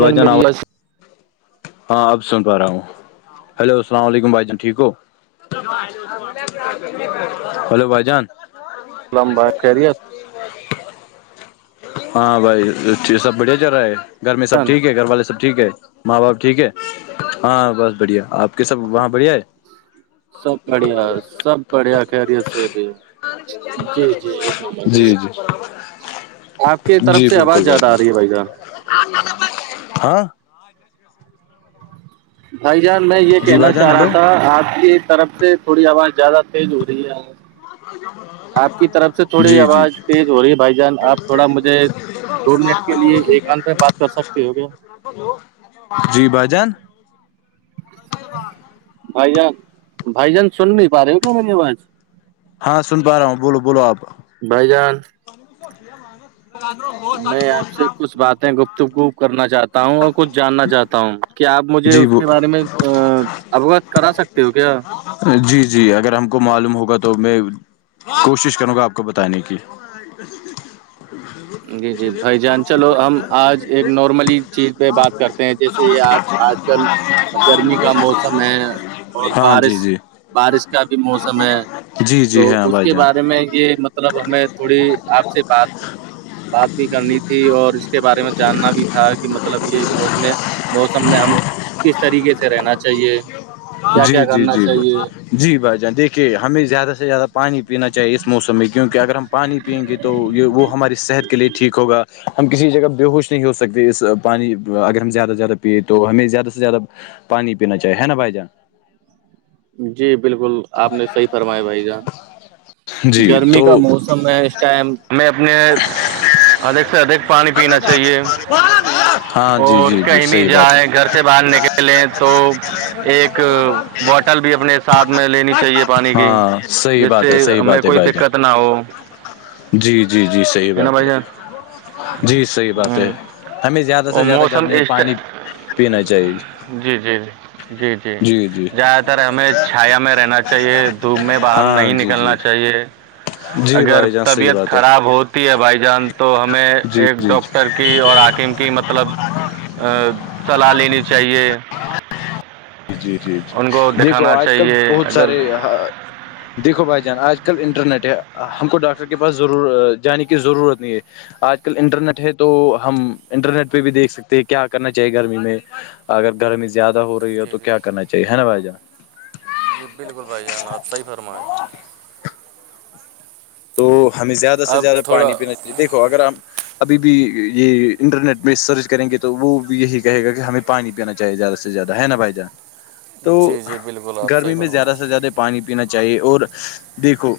جان آواز میری ہاں اب سن پا رہا ہوں ہلو اللام علیکم بھائی جان ٹھیک ہو ہیلو بھائی جان اسلامبا خیریت ہاں بھائی سب بڑھیا چل رہا ہے گھر میں سب جان ٹھیک ہے گھر والے سب ٹھیک ہے ماں باپ ٹھیک ہے ہاں بس بڑھیا آپ کے سب وہاں بڑھیا ہے سب بڑھیا سب بڑھیا خریت سے ابھی جی جی ایک نمبر کا جی یہ جی آپ کی طرف جی سے آواز بالکل زیادہ آ رہی جان ہے بھائی گ ہاں را بھائی جان میں یہ کہنا چاہ رہا تھا آپ کی طرف سے تھوڑی ہا زیادہ تیز ہو رہی ہے ہ آپ کی طرف سے تھوڑی جی جی آواز تیز ہو رہی ہے بھائی جان آپ تھوڑا مجھے دو منٹ کے لیے ایکانت میں بات کر سکتے ہو کیا جی با جان بب بات بھ جان بھ جان سن نہیں پا رہے ہو کیا میری آواز ہاں سن پا رہا ہوں بولو بولو آپ بھائی جان س س کیا مانس میں آپ سے کچھ باتیں گفت گف کرنا چاہتا ہوں اور کچھ جاننا چاہتا ہوں کیا آپ مجھے جی اس کے بارے میں اوگت کرا سکتے ہو کیا جی جی اگر ہم کو معلوم ہوگا تو میں کوشش کروں گا آپ کو بتانے کی جی جی بھائی جان چلو ہم آج ایک نارملی چیز پہ بات کرتے ہیں جیسے یہ آ آج آج کل گرمی کا موسم ہے اور ہاں بارش جی جی بارش کا بھی موسم ہے جی تو جی ہاں اس بھائی کے جان بارے میں یہ مطلب ہمیں تھوڑی آپ سے بات بات بھی کرنی تھی اور اس کے بارے میں جاننا بھی تھا کہ مطلب یہ موسم موسم میں ہم کس طریقے سے رہنا چاہیے کیا جی کیا جی کرنا جی چاہیے جی بھائی جان دیکھیے ہمیں زیادہ سے زیادہ پانی پینا چاہیے اس موسم میں کیونکہ اگر ہم پانی پئیں گے تو تو یہ وہ ہماری صحت کے لیے ٹھیک ہوگا ہم کسی جگہ بے ہوش نہیں ہو سکتے اس پانی اگر ہم زیادہ سے زیادہ پیے تو ہمیں زیادہ سے زیادہ پانی پینا چاہیے ہے نا بھائی جان جی بالکل آپ نے صحیح فرمایا بھائی جان جی گرمی تو کا موسم اس ٹائم میں اپنے ادک سے ادھک پ پانی پینا چاہیے ہاں جی اور جی جی کہیں بھی صحیح بات جائیں ہے گھر سے باہر نکلیں تو ایک بوٹل اپنے ساتھ میں لینی چاہیے پانی کی ہاں صحیح جس بات سے ہے صحیح ہمیں بات ہے کوئی بھائی دقت جان نہ ہو جی جی جی صحیح نا بات بھائی ہے جان جی صحیح بات ہ ہے ہمیں زیادہ سے اور زیادہ موسم گرمی میں اسٹ پانی پینا چاہیے جی جی جی جی ج در ہمیں چھایا میں رہنا چاہیے دھوپ میں باہر ہاں نہیں جی جی نکلنا چاہیے جی اگر بھائی جان صحیح طبیعت بات ہے خراب ہو تو تی ہے بھائی جان تو ہمیں جی ایک جی جی ڈاکٹر کی اور عاکم کی مطلب صلاح لینی چاہیے جی جی جی ان کو دیکھو دکھانا آج کل چاہیے بہت اگر سارے دیکھو بھائی جان آج کل انٹرنیٹ ہے ہم کو ڈاکٹر کے پاس ضرور جانے کی ضرورت نہیں ہے آج کل انٹرنیٹ ہے تو ہم انٹرنیٹ پہ بھی دیکھ سکتے ہیں کیا کرنا چاہیے گرمی میں اگر گرمی زیادہ ہو رہی ہے جی تو جی کیا کرنا چاہیے ہے نا بھائی جان جی بالکل بھائی جان آپ صحیح فرمائیں تو ہمیں زیادہ سے اب زیادہ تھوڑا پانی پینا چاہیے دیکھو اگر ہم ابھی بھی یہ انٹرنیٹ میں سرچ کریں گے تو وہ بھی یہی کہے گا کہ ہمیں پانی پینا چاہیےیاہ سے زیادہ ہے نا بائی جان [inaudible] تو جی بالکل آپ صحیح گرمی میں فرمائیں زیادہ سے زیادہ پانی پینا چاہیے اور دیکھو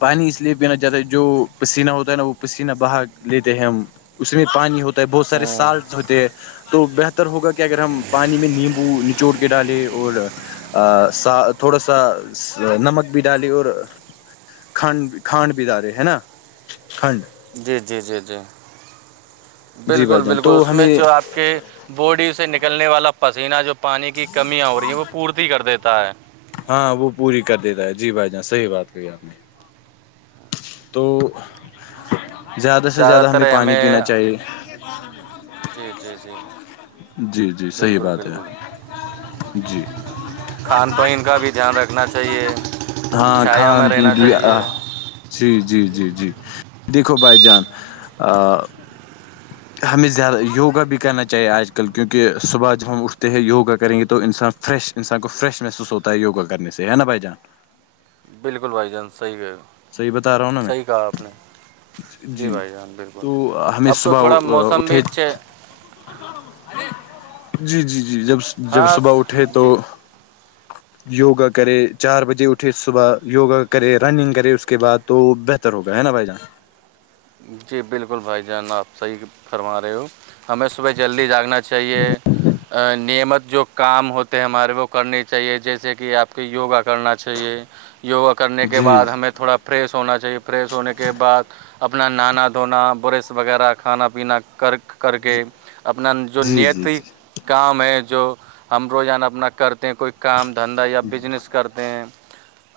پانی اس لیے پینا چاہتا ہے جو پسینہ ہوتا ہے نا وہ پسینہ بہا لیتے ہیں ہم اس میں پانی ہوتا ہے بہت سارے ہوں سالٹ ہوتے ہیں تو بہتر ہوگا کہ اگر ہم پانی میں نیمبو نچوڑ کے ڈالیں اور ا سا تھوڑا سا نمک بھی ڈالی اور کھان کھانڈ بھیدارے ہے نا کھنڈ جی جی جی جی جی بھائی بالکل جان بالکل تو اس میں ہمیں جو آپ کے بوڈی سے نکلنے والا پسینہ جو پانی کی کمیاں ہو رہی ہیں وہ پورتی کر دیتا ہے ہاں وہ پوری کر دیتا ہے جی بھائی جاناں صحیح بات کہی آپ نے تو زیادہ سے زیادہ ہمیں پانی پینا چاہیے جی جی جی جی جی صحیح بالکل بات ہے بالکل جی کھان پان کا بھی دھیان رکھنا چاہیے ہاں چھایا میں کھان پین رہنا بھی چاہیے جی جی جی جی دیکھو بھائی جان ہمیں زیادہ یوگا بھی کرنا چاہیے آج کل کیونکہ صبح جب ہم اٹھتے ہیں یوگا کریں گے تو انسان فریش انسان کو فریش محسوس ہوتا وگا کرنے سے ہے نا بھائی جان بالکل بھائی جان صی گئے صحیح بتا رہا ہوں نا میں جی بھائی جان بالکل تو ہمیں اب تو صبح تھوڑا موسم اٹھے بھی چ جی جی جی جب جب ہاں صبح اٹھے تو جی یوگا کرے چار بجے اٹھے صبح یوگا کرے رننگ کرے اٹ اس کے بعد تو بہتر ہو گیا ہے نا بھائی جان جی بالکل بھائی جان آپ صحیح فرما رہے ہو ہمیں صبح جلدی جاگنا چاہیے نعمت جو کام ہوتے ہیں ہمارے وہ کرنی چاہیے جیسے کہ آپ کو یوگا کرنا چاہیے یوگا کرنے کے جی بعد ہمیں تھوڑا فریش ہونا چاہیے فریش ہونے کے بعد اپنا نہانا دھونا برش وغیرہ کھانا پینا کرک کر جی کے اپنا جو جی جی نیت جی کام ہے جو ہم روزانہ اپنا کرتے ہیں کوئی کام دھندا یا بزنس کرتے ہیں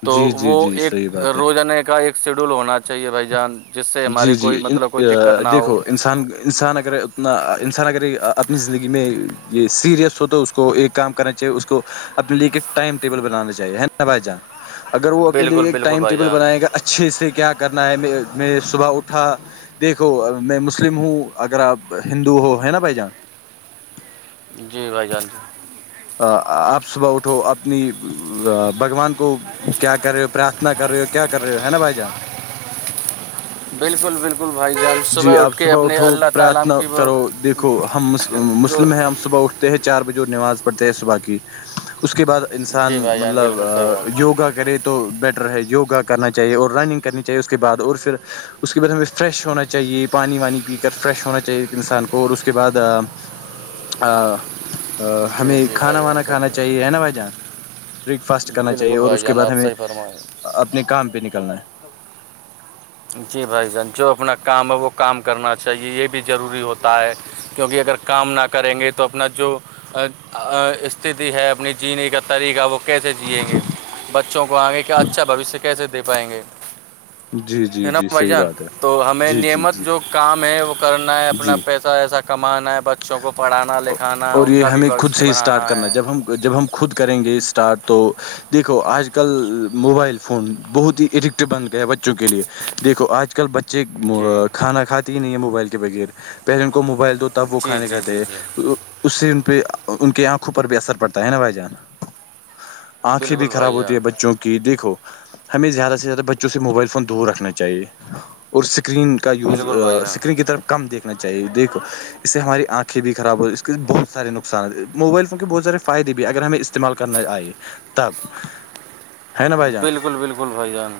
تو جی جی وہ جی ایک صحیح بات ہے روزانہ کا ایک شیڈول ہونا چاہیے بھائی جان جس سے ہمارے جی کوئی جی مطلب کوئی دقت نہ ہو دیکھو انسان انسان اگر اتنا انسان اگر اپنی زندگی میں یہ سیریس ہو تو اس کو ایک کام کرنا چاہیے اس کو اپنے لے ٹائم ٹیبل بنانا چاہیے نا بھائی جان اگر وہ اپنے لیے بالکل ایک بالکل ٹائم بھائی ٹیبل جان بنائے گا اچھے سے کیا کرنا ہے میں صبح اٹھا دیکھو میں مسلم ہوں اگر آپ ہندو ہو ہے نا بھائی جان جی بھائی جان جی آپ صبح اٹھو اپنی بھگوان کو کیا کر رہے ہو پرارتھنا کر رہے ہو کیا کر رہے ہو ہے نا بھائی جان بالکل بالکل بھائی جان جی آپ اٹھ کے صبح اپنے اٹھو اللہ تعالیٰ پرارتھنا کی وہ کرو دیکھو ہم جو مسلم ہیں ہم صبح اٹھتے ہیں چار بجے وہ نماز پڑتے ہے صبح کی اس کے بعد انسان جی بھائی جان مطلب بالکل صحیح بات یوگا کرت تو بیٹر ہے یگا کرنا چاہیے اور رنگ کرنی چاہیے اس کے بعد اور پھر اس کے بعد ہمیں فریش ہونا چاہیے چاہیے پانی وانی پی کر فریش ہونا چاہیے انسان کو اور اس کے بعد ا ہے جی ہمیں جی کھانا بھائی جان وانا کھانا بالکل چاہیے ہے نا بھائی جان بریک فاسٹ کرنا چاہیے بالکل اور بھائی اس کے جان بعد آپ ہمیں صحیح فرمائیں اپنے کام پہ نکلنا ہے جی بھائی جان جو اپنا کام ہے وہ کام کرنا چاہیے یہ بھی ضروری ہوتا ہے کیونکہ اگر کام نہ کریں گے تو اپنا جو استتی ہے اپنی جینے کا طریقہ وہ کیسے جییں گے بچوں کو آگے کہ اچھا بھشیہ کیسے دے پائیں گے جی ح جی نم جی بھ صحیح جان بات ہے تو ہمیں جی جی نیمت جی جو کام ہے وہ کرنا ہے اپنا جی پیسہ اھا ایسا کمانا ہے بچوں کو پڑھانا لکھانا ہے اور ان یہ کا بھی ہمیں خود بھشیہ سے ہی بنانا اسٹارٹ کرنا ہے جب ہم جب ہم خود کریں گے اسٹارٹ تو دیکھو آج کل موبائل فون بہت ہی ایڈکٹ بن گئے ہے بچوں کے لیے یکھو آج کل بچے جی کھانا کھاتے ہی نہیں ہے موبائل کے بغیر پہلے ان کو موبائل دو تو تا وہ جی کھانے کھے جی جی جی اس سے پہ ان کی آنکھوں پر بھی اثر پڑتا ہے نا بھائی جان آنکھیں بھی بالکل خراب بھائی ہوتی جان ہے بچوں کی دیکھو ہمیں زیادہ سے زیادہ بچوں سے موبائل فون دور رکھنا چاہیے اور اسکرین کا یوز بالکل بھائی جان اسکرین کی طرف کم دیکھنا چاہیے دیکھو اس سے ہماری آنکھیں بھی خراب ہو اس کے بہت سارے نقصات موبائل فون کے بہت سارے فائدے بھی اگر ہمیں استعمال کرنا آئے تب ہے نا بھائی جان بالکل بالکل بھائی جان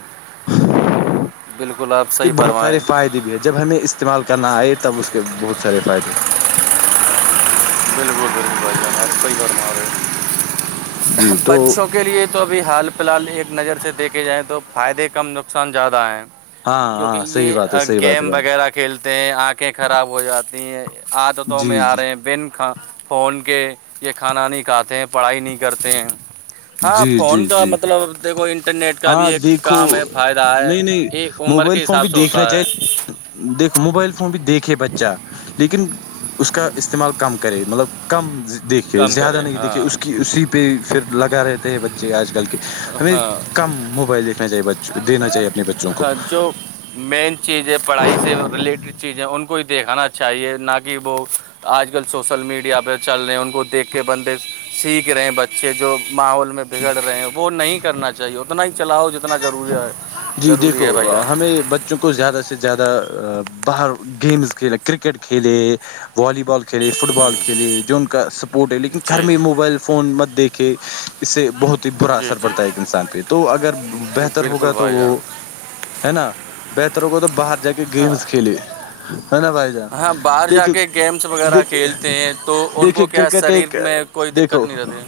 بالکل آ اس کے بہت سارے فائدے بھی ہیں جب ہمیں استعمال کرنا آئے تب اس کے بہت سارے فائدے بالکل بالکل کوئی کرنا ہو رہے جی تو بچوں کے لیے تو ابھی حال فی الحال ایک نظر سے دیکھے جائیں تو فائدے کم نقصان زیادہ ہیں ہاں کیونکہ ہاں صحیح بات یہ ہے صحیح بات ہے گیم بھائی جان. وغیرہ کھیلتے ہیں آنکھیں خراب ہو جاتی ہیں عادتوں میں جی آ جی رہے ہیں بن کھ فون کے یہ کھانا نہیں کھاتے ہیں پڑھائی نہیں کرتے ہیں ہاں جی جی فون کا جی مطلب دیکھو انٹرنیٹ کا بھی ہاں ایک دیکھو کام ہے فائدہ ہے نہیں نہیں یہ عمر کے حساب سے ہوتا ہے دیکھو موبائل فون بھی دیکھے بچہ لیکن اس کا استعمال کم کرے مطلب کم دیکھے کم زیادہ کریں نہیں ہاں دیکھے اس کی اسی پہ پھر لگا رہتے ہیں بچے آج کل کے ہمیں ہاں کم موبائل دیکھنا چاہیے ب دینا چاہیے اپنے بچوں کو ہاں، جو مین چیزیں پڑھائی سے ریلیٹڈ چیزیں ان کو ہی دیکھانا چاہیے نہ کہ وہ آج کل سوسل میڈیا پہ چل رہے ہیں ان کو دیکھ کے بندے سیکھ رہے ہیں بچے جو ماحول میں بگڑ رہے ہیں وہ نہیں کرنا چاہیے اتنا ہی چلاؤ جتنا ضروری ہے جی ضروری دیکھو ہے بھائی جان ہمیں ب چکو زیادہ سے زیادہ باہر گیمز کھیلے کررکٹ کھیلے والی بال ک کھیلے فٹ بال کھیلے جو ان کا سپورٹ ہے لیکن گھر جی میں موبائل فون مت دیکھے اس سے بہت ہی برا جی اثر جی پڑتا ہے ایک انسان پہ تو اگر جی بہتر بالکل ہوگا تو بھائی وہ جان ہے نا بہتر ہوگ تو باہر جا کے ہاں گیمز کھیلے ہے نا بھائی جان ہاں باہر جا دیکھیے کے گیمس وغیرہ دیکھیے کھیلتے ہیں تو ان کو دیکھیے کیا کرکٹ شریر ایک میں کوئی دقت دیکھو نہیں رہتی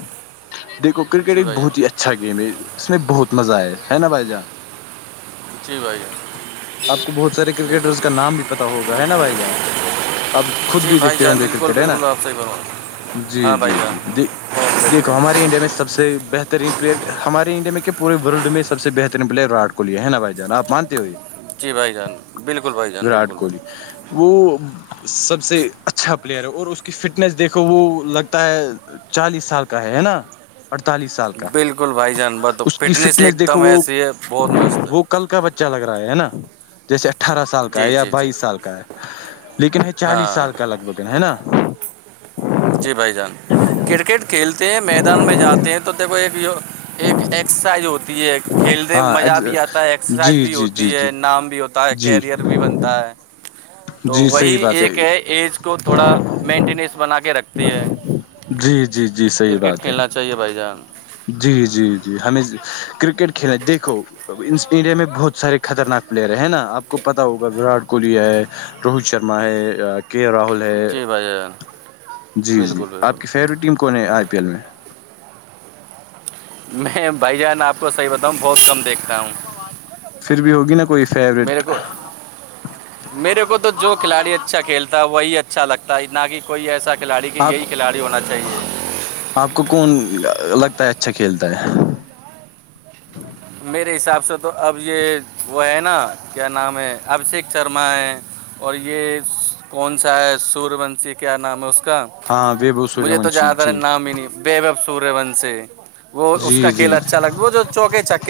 دیکھو کرکٹ جی ایک بھائی بہت ہی جان اچھا گیم ہے اس میں بہت مزہ آیا ہے نا بھائی جان جی بھائی جان آپ کو بہت سارے بالکل کرکٹرس کا بالکل نام بھی پتا ہوگا ہے نا بھائی جان اب خود جی بھی بھائی دیکھتے جان ہوں گے بالکل کرکٹ ہے نا بالکل آپ صحیح فرما جی ہاں بھائی جی جان جی جی فون دیکھتے دھو ہیں ہمارے انڈیا میں سب سے بہترین پلیئر ہمارے انڈیا میں کیا پورے ورلڈ میں سب سے بہترین پلیئر ورٹ کوہلی ہے نا بائی جان آ مانتے ہوئے جی بھائی جان بالکل بھائی جان بالکل بھائی کوہلی ج وہ سب سے اچھا پلیئر ہے اور اس کی فٹنس دیکھو وہ لگتا ہے چالیس سال کا ہے نا اڑتالیس سال کا بالکل بھائی جان بہ تو اس کی فٹنیس ہی فٹنس ایک دیکھو دم وہ ایسی ہے بہت مست ہے وہ کل کا بچہ لگ رہا ہے نا جیسے اٹھارہ سال کا ہے جی یا جی جی بائیس سال کا ہے لیکن چالیس ہاں سال کا لگ بگ ہے نا جی بھائی جان کرکٹ کھیلتے ہیں میدان میں جاتے ہیں تو دیکھو ایک ایک ایکسرسائز ہوتی ہے کھیلتے ہاں مزہ بھی آتا ہے ایکسرسائز جی بھی جی جی ہوتی جی ہے نام بھی ہوتا ہے جی کیریئر بھی بنتا ہے تو جی وہی صحیح بات ایک ہے ایج کو تھوڑا مینٹینس بنا کے رکھتی ہے جی جی جی صحیح کرکٹ بات ہے کھیلنا چاہیے بھائی جان جی جی جی ہمیں کرکٹ کھیلے دیکھو اس انڈیا میں بہت سارے خطرناک پلیئر ہیں نا آپ کو پتتا ہوگا وراٹ کوہلی ہےئے روہت شرما ہے کے راہل ہے جی بھائی جان جی جی بالکل بالکل آپ کی فیوریٹ ٹیم کون ہے آئی پی ایل میں میں بھائی جان آپ کو صحیح بتاؤں بہت کم دیکھ پھر بھی ہوگی نا کوئی میرے فیورٹ کو میرے کو تو جو کھلاڑی اچھا کھیلتا ہے وہی اچھا لگتا ہے نہ کہ کوئی ایسا کھلاڑی کہ آپ یہی کھلاڑی ہونا چاہیے آپ کو کون لگتا ہے اچھا کھیلتا ہے میرے حساب سے تو اب یہ وہ ہے نا کیا نام ہے ابھیشیک شرما ہے اور یہ کون سا ہے سوربنش کیا نام ہے اس کا ہاں ویبو سوریہ مجھے تو ونشی زیادر جی نام ہی نہیں بے بب سور ون سے وہ اس جی کا کھیل جی اچھا لگتا وہ جو چوکے چک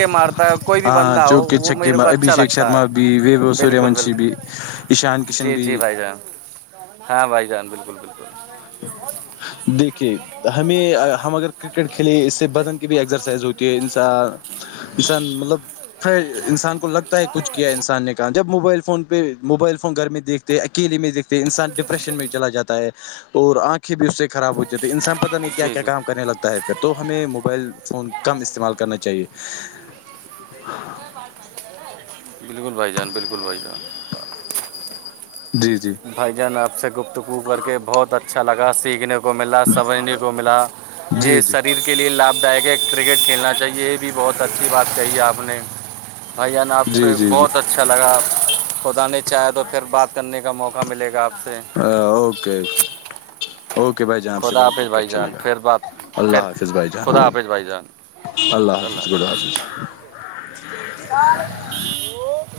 ہاں چوکے چھک کو اچھا ابھیشیک لگتا شرما ہے بھی و سوریہ بالکل وونشی بھی بالکل ایشان کشن جی بھی جی بھائی ہاں بھائی جان بالکل بالکل دیکھیے ہمیں ہم اگر کرکٹ کھیلے اس سے بدن بھی ایکسرسائز ہوتی ہے انسان انسان مطلب پھر انسان کو لگتا ہے کچھ کیا انسان نے جب موبائل فون پہ موبائل فون گھر میں دیکھتے اکیلے میں دیکھتے انسان ڈپریشن میں چلا جاتا ہے اور آنکھیں بھی اس سے خراب ہو جاتی ہیں انسان پتہ نہیں کیا جی کیا جی کام کرنے لگتا ہے پھر تو ہمیں موبائل فون کم استعمال کرنا چاہیے بالکل بھائی جان بالکل بھائی جان جی جی بھجن آپ سے گپتگو کر کے بہت اچھا لگا سیکھنے ملا سمجنے کو ملا یہ جی جی شریر کے کے لیے لابھدائک ہے کرکٹ کھیلنا چاہیے یہ بھی بہت اچھی بات کہی ہے آپ نے بھان آپ سے جی جی جی بہت اچھا لگا خدا نے چاہے تو پھر بات کرنے کا کا موقع ملے گا آپ سے ہ اوکےکے اوکے بھائی جہان سے ب خدا حافظ آپ کے بھائی اچھا جان لگا پھر بات اللہ پھر حافظ بھائی جان خدا حافظ بھائی جان اللہ حافظ گدلہ حافظ